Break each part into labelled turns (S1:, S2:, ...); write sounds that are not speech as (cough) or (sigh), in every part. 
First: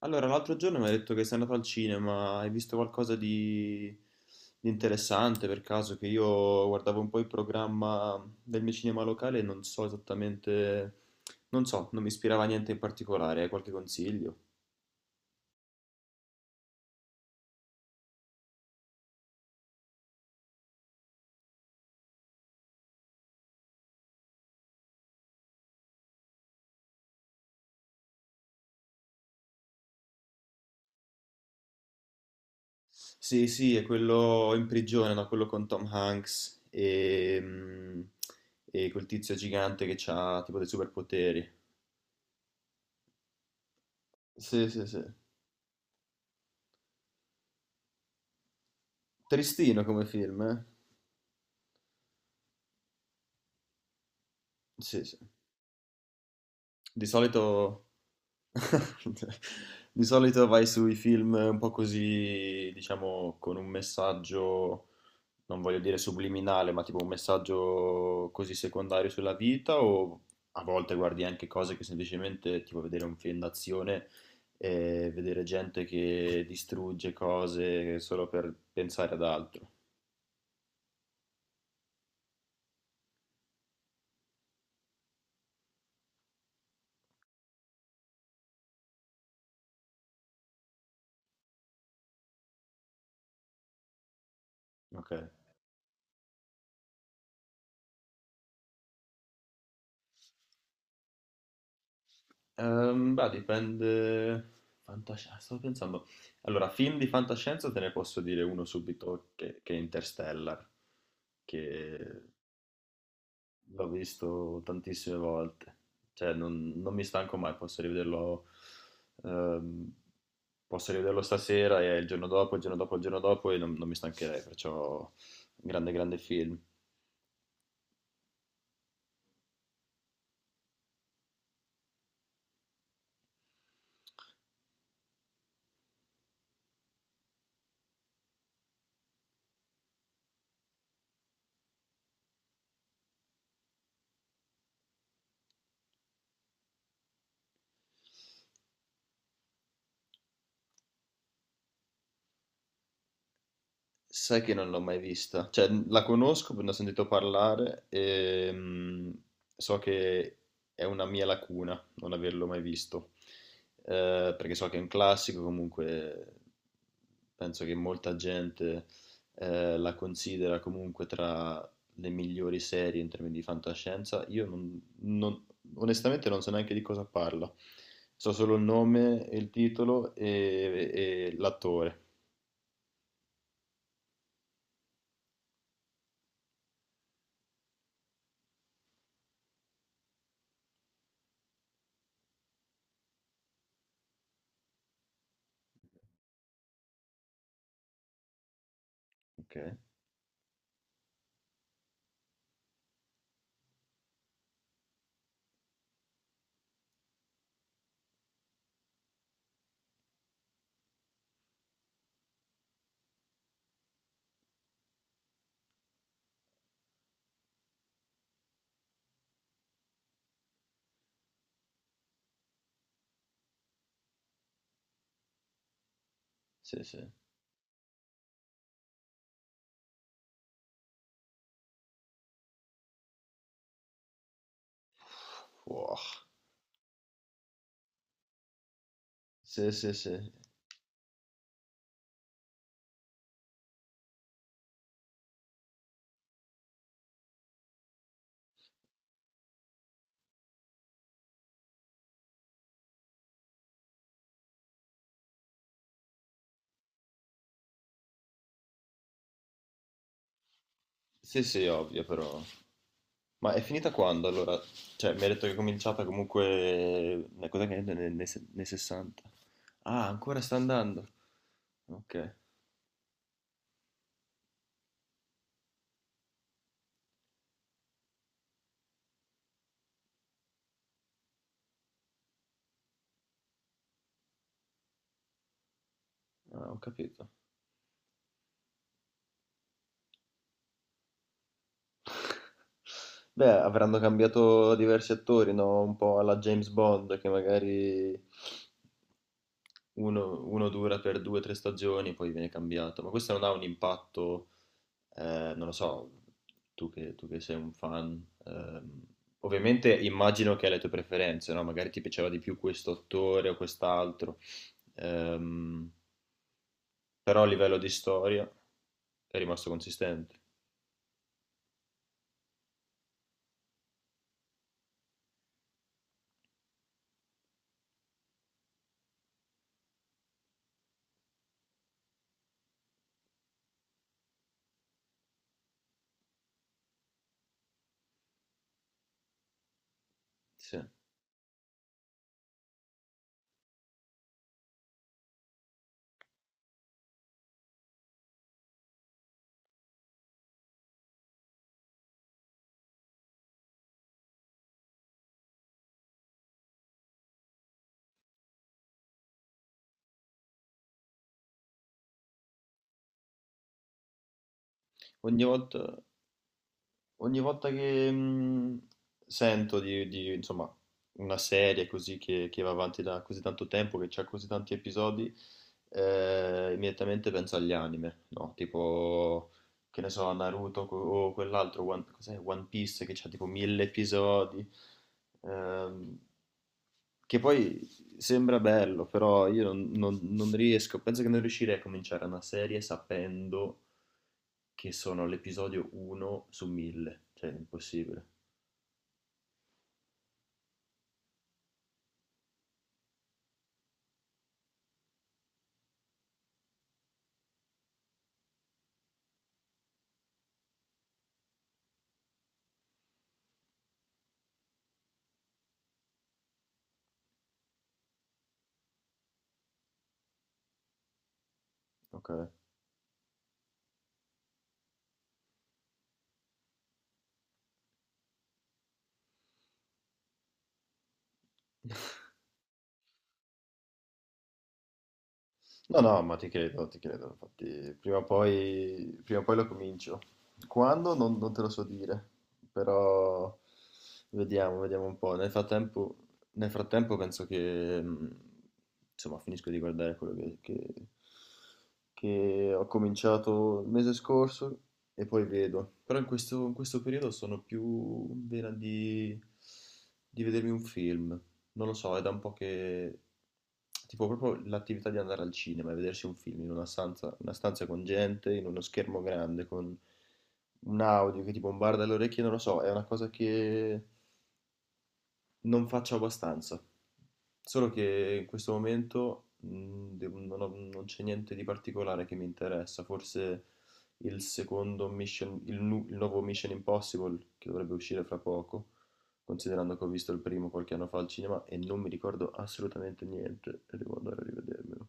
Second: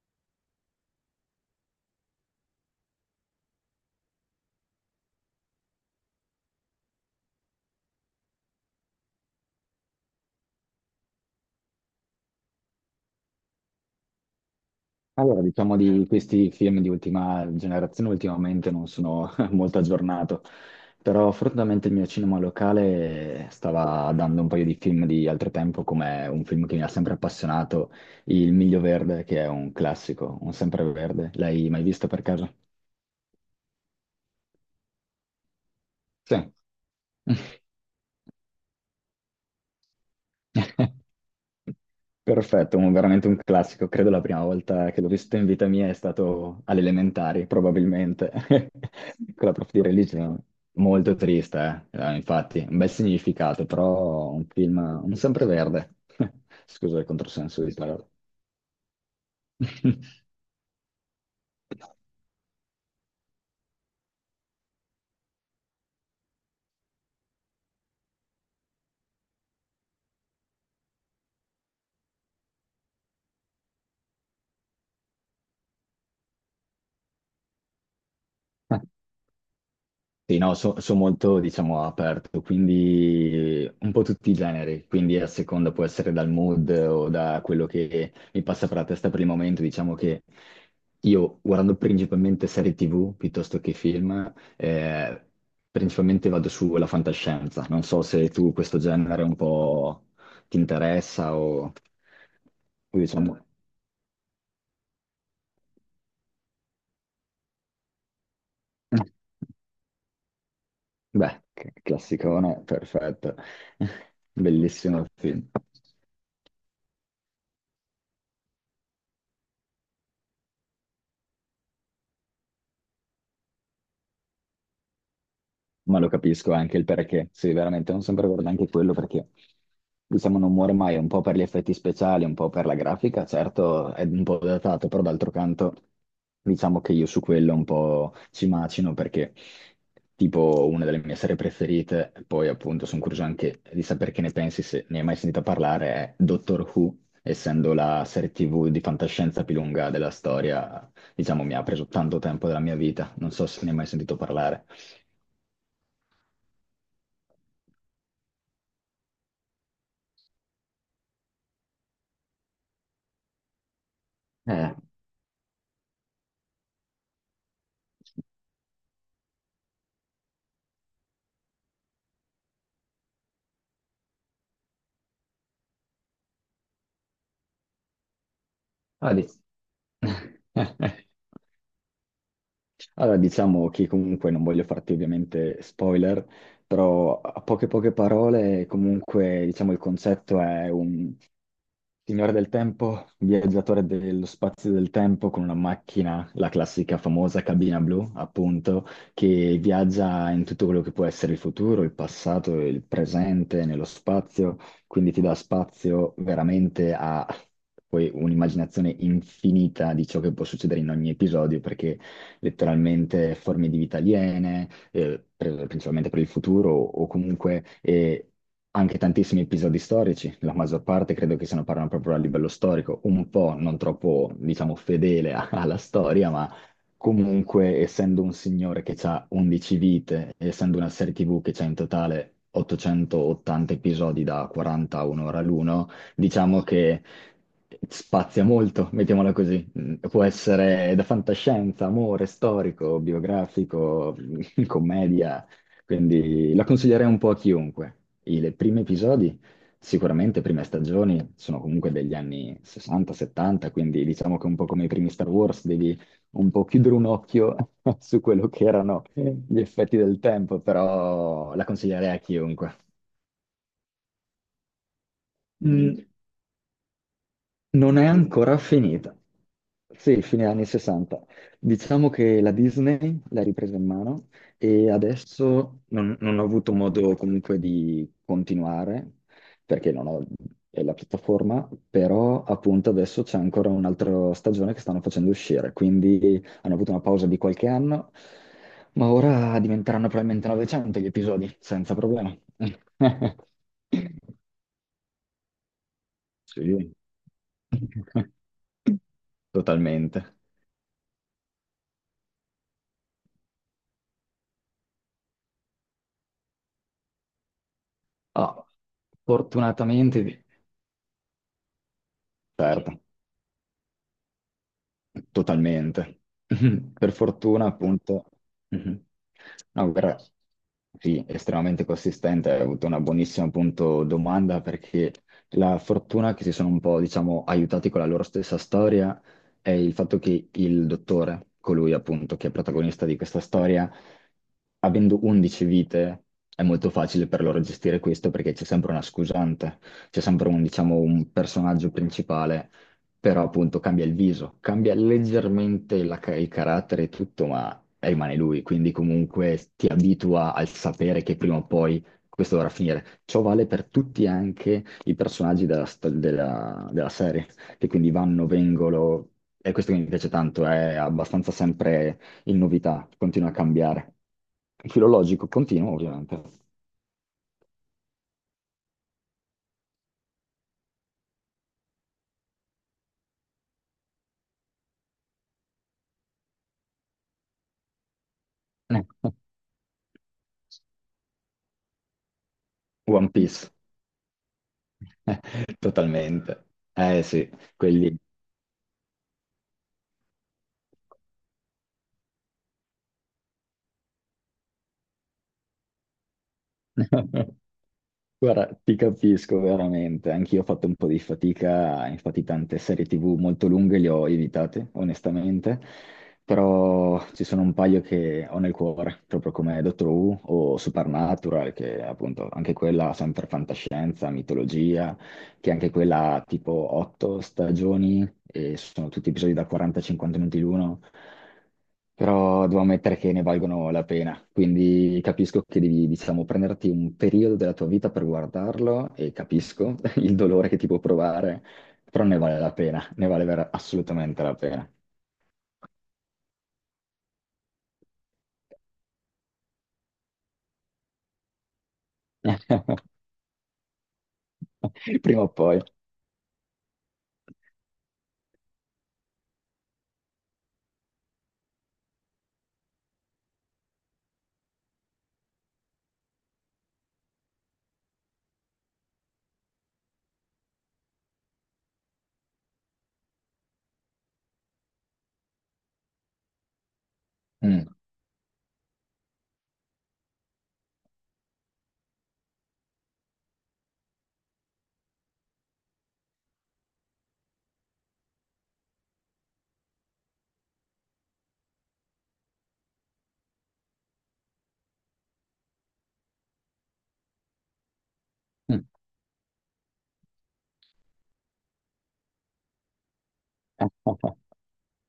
S1: Allora, l'altro giorno mi hai detto che sei andato al cinema, hai visto qualcosa di interessante per caso? Che io guardavo un po' il programma del mio cinema locale e non so esattamente, non so, non mi ispirava a niente in particolare, hai qualche consiglio?
S2: Allora, diciamo di questi film di ultima generazione ultimamente non sono (laughs) molto aggiornato, però fortunatamente il mio cinema locale stava dando un paio di film di altro tempo, come un film che mi ha sempre appassionato, Il Miglio Verde, che è un classico, un sempreverde. L'hai mai visto per caso?
S1: Sì, sì, è quello in prigione, no? Quello con Tom
S2: Sì.
S1: Hanks e quel tizio gigante che ha tipo dei
S2: (laughs)
S1: superpoteri.
S2: Perfetto, veramente un classico. Credo la prima
S1: Sì, sì,
S2: volta
S1: sì.
S2: che l'ho visto in vita mia è stato alle elementari, probabilmente, (laughs) con la prof di
S1: Tristino come
S2: religione.
S1: film, eh?
S2: Molto triste, eh. Infatti, un bel significato, però un film,
S1: Sì,
S2: un
S1: sì.
S2: sempreverde. (laughs) Scusa il
S1: Di solito
S2: controsenso di parola.
S1: (laughs) di solito vai sui film un po'
S2: (laughs)
S1: così, diciamo, con un messaggio, non voglio dire subliminale, ma tipo un messaggio così secondario sulla vita, o a volte guardi anche cose che semplicemente, tipo vedere un film d'azione e vedere gente che distrugge cose solo per pensare ad altro.
S2: Sì, no, sono molto, diciamo, aperto, quindi un po' tutti i generi, quindi a seconda può essere dal mood o da quello che mi passa per la testa per il momento, diciamo che io guardando principalmente serie TV piuttosto che film,
S1: Ok.
S2: principalmente vado sulla fantascienza, non so se tu questo genere un po' ti interessa o o
S1: Beh,
S2: diciamo...
S1: dipende. Stavo pensando. Allora, film di fantascienza te ne posso dire uno subito che è Interstellar,
S2: Beh,
S1: che
S2: classicone, perfetto,
S1: l'ho
S2: (laughs)
S1: visto
S2: bellissimo
S1: tantissime
S2: film.
S1: volte. Cioè, non mi stanco mai, posso rivederlo. ehm, Posso rivederlo stasera e il giorno dopo, il giorno dopo, il giorno dopo e non mi stancherei, perciò grande,
S2: Ma lo
S1: grande
S2: capisco
S1: film.
S2: anche il perché. Sì, veramente, non sempre guardo anche quello perché, diciamo, non muore mai, un po' per gli effetti speciali, un po' per la grafica, certo è un po' datato, però d'altro canto diciamo che io su quello un po' ci macino perché tipo una delle mie serie preferite, poi appunto sono curioso anche di sapere che ne pensi, se ne hai mai sentito parlare, è Doctor Who, essendo la serie TV di fantascienza più lunga della storia, diciamo mi ha preso tanto tempo della mia vita, non so se ne hai mai sentito
S1: Sai che
S2: parlare.
S1: non l'ho mai vista, cioè la conosco, ne ho sentito parlare e so che è una mia lacuna non averlo mai visto, perché so
S2: Eh.
S1: che è un classico, comunque penso che molta gente la considera comunque tra le migliori serie in termini di fantascienza. Io onestamente non so neanche di cosa parla, so solo il
S2: Ah,
S1: nome, il titolo e,
S2: (laughs)
S1: e l'attore.
S2: Allora, diciamo che comunque non voglio farti ovviamente spoiler, però a poche parole, comunque, diciamo, il concetto è Signore del tempo, viaggiatore dello spazio e del tempo con una macchina, la classica famosa cabina blu, appunto,
S1: Ok,
S2: che viaggia in tutto quello che può essere il futuro, il passato, e il presente, nello spazio, quindi ti dà spazio veramente a poi un'immaginazione infinita di ciò che può succedere in ogni episodio, perché letteralmente forme di vita aliene principalmente per il futuro o comunque anche tantissimi episodi storici, la maggior parte credo che se ne parlano proprio a livello storico, un po' non troppo, diciamo, fedele alla storia, ma
S1: sì, sì.
S2: comunque essendo un signore che ha 11 vite, essendo una serie TV che ha in totale 880 episodi da 40 a un'ora l'uno,
S1: Wow.
S2: diciamo che spazia molto, mettiamola così.
S1: Sì, sì,
S2: Può
S1: sì.
S2: essere da fantascienza, amore, storico, biografico, (laughs) commedia, quindi la consiglierei un po' a chiunque. I le primi episodi, sicuramente, prime stagioni, sono comunque degli anni 60-70, quindi diciamo che un po' come i primi Star Wars devi un po' chiudere un occhio (laughs) su quello che erano gli effetti del tempo,
S1: Sì,
S2: però la
S1: sì, ovvio,
S2: consiglierei a
S1: però.
S2: chiunque.
S1: Ma è finita quando allora? Cioè, mi ha detto che è cominciata
S2: Mm,
S1: comunque. Una cosa che è nel-
S2: non è
S1: nei, nei se-
S2: ancora
S1: nei
S2: finita.
S1: 60. Ah,
S2: Sì,
S1: ancora
S2: fine
S1: sta
S2: anni
S1: andando.
S2: 60. Diciamo
S1: Ok,
S2: che la Disney l'ha ripresa in mano e adesso non ho avuto modo comunque di continuare perché non ho è la piattaforma, però appunto adesso c'è ancora un'altra stagione che stanno facendo uscire, quindi
S1: ah,
S2: hanno
S1: ho
S2: avuto una pausa
S1: capito.
S2: di qualche anno, ma ora diventeranno probabilmente 900 gli episodi, senza problema.
S1: (laughs) Beh, avranno
S2: (laughs)
S1: cambiato diversi attori, no? Un po' alla James
S2: Sì.
S1: Bond, che magari
S2: (laughs) Totalmente.
S1: uno dura per due o tre stagioni, poi viene cambiato, ma questo non ha un impatto, non lo so, tu che sei un fan,
S2: Ah,
S1: ovviamente
S2: fortunatamente,
S1: immagino che hai le tue preferenze, no? Magari ti piaceva di più questo
S2: certo,
S1: attore o quest'altro, ehm,
S2: totalmente. (laughs) Per
S1: però a
S2: fortuna,
S1: livello di
S2: appunto,
S1: storia
S2: mhm.
S1: è rimasto
S2: No, guarda,
S1: consistente,
S2: sì, estremamente consistente. Hai avuto una buonissima, appunto, domanda perché la fortuna che si sono un po', diciamo, aiutati con la loro stessa storia è il fatto che il dottore, colui appunto che è protagonista di questa storia, avendo 11 vite, è molto facile per loro gestire questo perché c'è sempre una scusante, c'è sempre un,
S1: sì.
S2: diciamo, un personaggio principale però appunto cambia il viso, cambia leggermente la il carattere e tutto, ma rimane lui, quindi comunque ti abitua al sapere che prima o poi questo dovrà finire. Ciò vale per tutti anche i personaggi della, della serie, che quindi vanno, vengono, e questo che mi piace tanto, è abbastanza sempre in novità, continua a cambiare.
S1: Ogni
S2: Filologico continuo,
S1: volta...
S2: ovviamente.
S1: Ogni volta che sento di, insomma, una serie così che va avanti da così tanto tempo, che ha così tanti episodi, immediatamente penso agli anime, no? Tipo
S2: (laughs)
S1: che ne so, Naruto o quell'altro, One, cos'è? One Piece che c'ha
S2: One
S1: tipo
S2: Piece,
S1: 1.000 episodi,
S2: (laughs)
S1: ehm,
S2: totalmente. Eh
S1: che
S2: sì,
S1: poi
S2: quelli.
S1: sembra bello, però io non riesco, penso che non riuscirei a cominciare una serie sapendo che sono all'episodio 1 su 1000, cioè è
S2: (laughs)
S1: impossibile.
S2: Guarda, ti capisco veramente, anch'io ho fatto un po' di fatica, infatti tante serie TV molto lunghe le ho evitate, onestamente, però ci sono un paio che ho nel cuore, proprio come Doctor Who o Supernatural, che appunto anche quella sempre fantascienza, mitologia, che anche quella ha tipo 8 stagioni e sono tutti episodi da 40-50 minuti l'uno,
S1: Ok.
S2: però devo ammettere che ne valgono la pena. Quindi capisco che devi, diciamo, prenderti un periodo della tua vita per guardarlo e capisco (laughs) il dolore che ti può provare,
S1: (laughs)
S2: però ne vale la pena, ne vale assolutamente la pena.
S1: No, no, ma ti credo, infatti prima o poi lo comincio. Quando? Non te lo so dire,
S2: (laughs)
S1: però vediamo, vediamo un po'.
S2: Prima o
S1: Nel
S2: poi.
S1: frattempo, nel frattempo penso che, insomma, finisco di guardare quello che ho cominciato il mese scorso e poi vedo. Però in questo periodo sono più in vena di vedermi un film. Non lo so, è da un po' che. Tipo proprio l'attività di andare al cinema e vedersi un film in una stanza con gente, in uno schermo grande, con un audio che ti bombarda le orecchie, non lo so, è una cosa che non faccio abbastanza, solo che in questo momento non c'è niente di particolare che mi interessa, forse il secondo Mission, il nuovo Mission Impossible che dovrebbe uscire fra
S2: Mm.
S1: poco, considerando che ho visto il primo qualche anno fa al cinema e non mi ricordo assolutamente niente e devo andare a
S2: (laughs)
S1: rivedermelo.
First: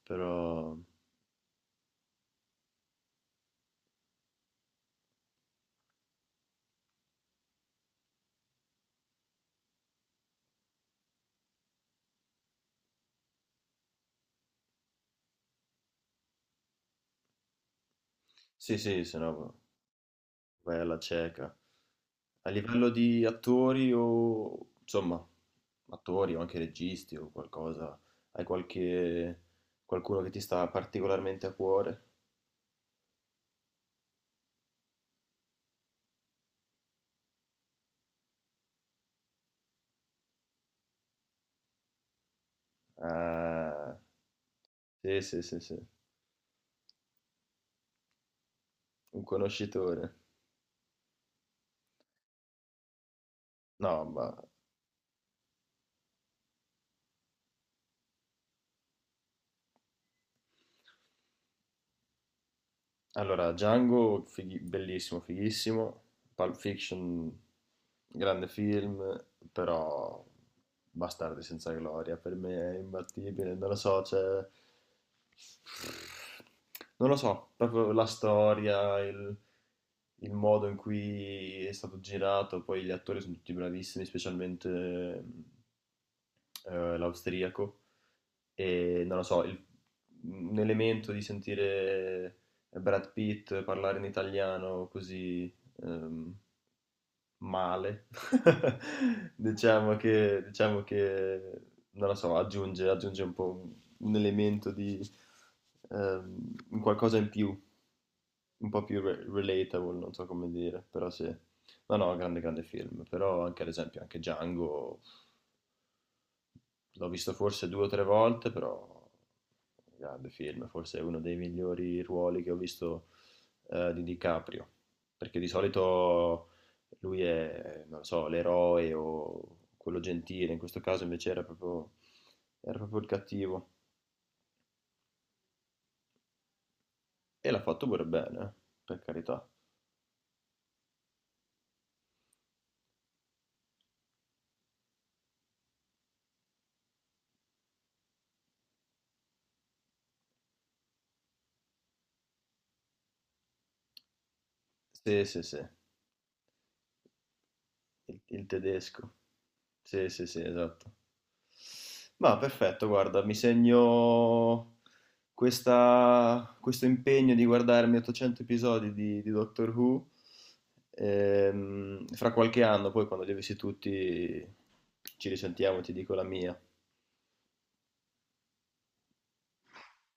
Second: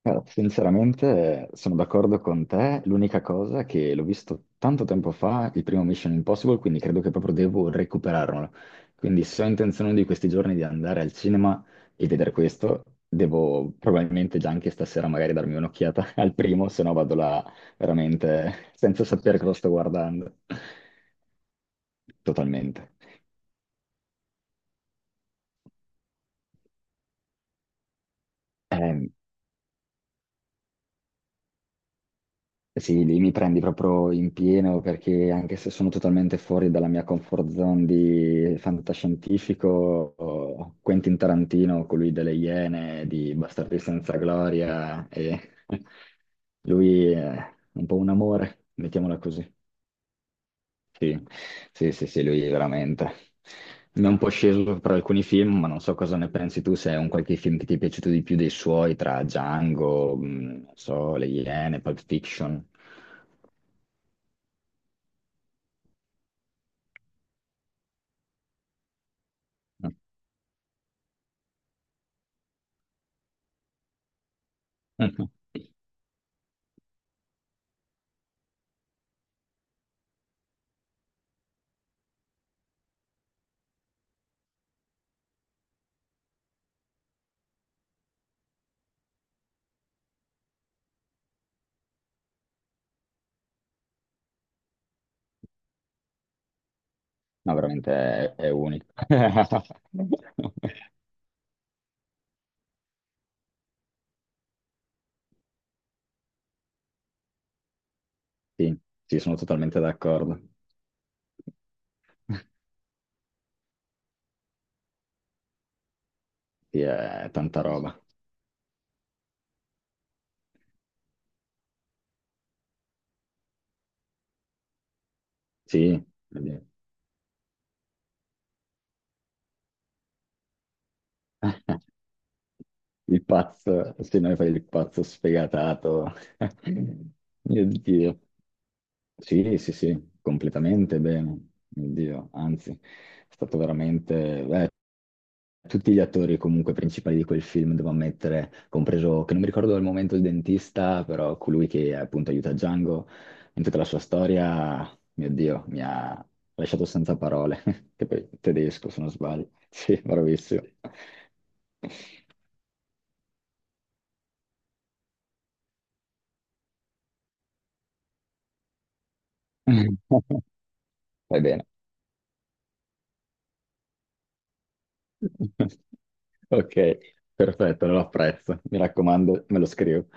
S1: Però
S2: Sinceramente sono d'accordo con te, l'unica cosa che l'ho visto tanto tempo fa, il primo Mission Impossible, quindi credo che proprio devo recuperarlo. Quindi se ho intenzione di questi giorni di andare al cinema e vedere questo, devo probabilmente già anche stasera magari darmi un'occhiata (laughs) al primo, se no vado là veramente
S1: sì, sì,
S2: senza
S1: se
S2: sapere cosa
S1: no
S2: sto guardando.
S1: vai alla cieca. A livello
S2: Totalmente.
S1: di attori o insomma, attori o anche registi o qualcosa, hai
S2: Ehm,
S1: qualche qualcuno che ti sta particolarmente a cuore?
S2: Sì, lì mi prendi proprio in pieno perché anche se sono totalmente fuori dalla mia comfort zone di fantascientifico, oh, Quentin Tarantino, colui delle Iene, di Bastardi
S1: Ah,
S2: senza gloria,
S1: sì, sì,
S2: e
S1: sì, sì,
S2: (laughs) lui è un po' un amore, mettiamola
S1: un
S2: così.
S1: conoscitore.
S2: Sì, sì, sì, sì, lui veramente.
S1: No,
S2: Mi è un po'
S1: ma
S2: sceso per alcuni film, ma non so cosa ne pensi tu, se è un qualche film che ti è piaciuto di più dei suoi, tra Django, non so, Le Iene, Pulp Fiction.
S1: allora, Django, bellissimo, fighissimo. Pulp Fiction, grande film, però Bastardi senza gloria, per me è imbattibile, non lo so, cioè.
S2: Mhm.
S1: Non lo so, proprio la storia, il modo in cui è stato girato, poi gli attori sono tutti bravissimi, specialmente l'austriaco e non lo so, un elemento di sentire Brad Pitt parlare in italiano così ehm,
S2: No,
S1: male,
S2: veramente è unico. (laughs)
S1: (laughs) diciamo che, non lo so, aggiunge un po' un elemento di un qualcosa in più, un
S2: Sì,
S1: po' più
S2: sì, sono totalmente
S1: relatable, non so
S2: d'accordo.
S1: come dire, però sì. No, no, grande, grande film, però anche ad esempio anche Django
S2: Sì,
S1: l'ho
S2: è
S1: visto
S2: tanta
S1: forse 2 o
S2: roba.
S1: 3 volte, però un grande film, forse è uno dei migliori ruoli che ho visto, di DiCaprio, perché di
S2: Sì,
S1: solito
S2: quindi-
S1: lui è, non lo so, l'eroe o quello gentile, in questo caso invece era
S2: (laughs)
S1: proprio era proprio il
S2: il
S1: cattivo
S2: pazzo, se noi fai il pazzo sfegatato. (laughs)
S1: e l'ha
S2: Mio
S1: fatto pure
S2: Dio.
S1: bene, per carità.
S2: Sì, sì, sì, completamente bene. Mio Dio, anzi, è stato veramente... tutti gli attori comunque principali di quel film, devo ammettere, compreso, che non mi ricordo al momento il dentista, però colui che appunto aiuta Django in tutta la sua storia,
S1: Sì,
S2: mio
S1: sì,
S2: Dio,
S1: sì.
S2: mi ha lasciato senza parole, (laughs) che poi
S1: il,
S2: è
S1: il
S2: tedesco se non
S1: tedesco.
S2: sbaglio. Sì,
S1: Sì, sì, sì,
S2: bravissimo.
S1: esatto. Ma perfetto, guarda, mi segno questo impegno di guardarmi 800 episodi di Doctor Who.
S2: (laughs) Vai bene.
S1: Fra qualche anno, poi quando li avessi tutti, ci risentiamo, ti
S2: (laughs)
S1: dico la mia.
S2: Ok, perfetto, lo apprezzo. Mi raccomando, me lo scrivo.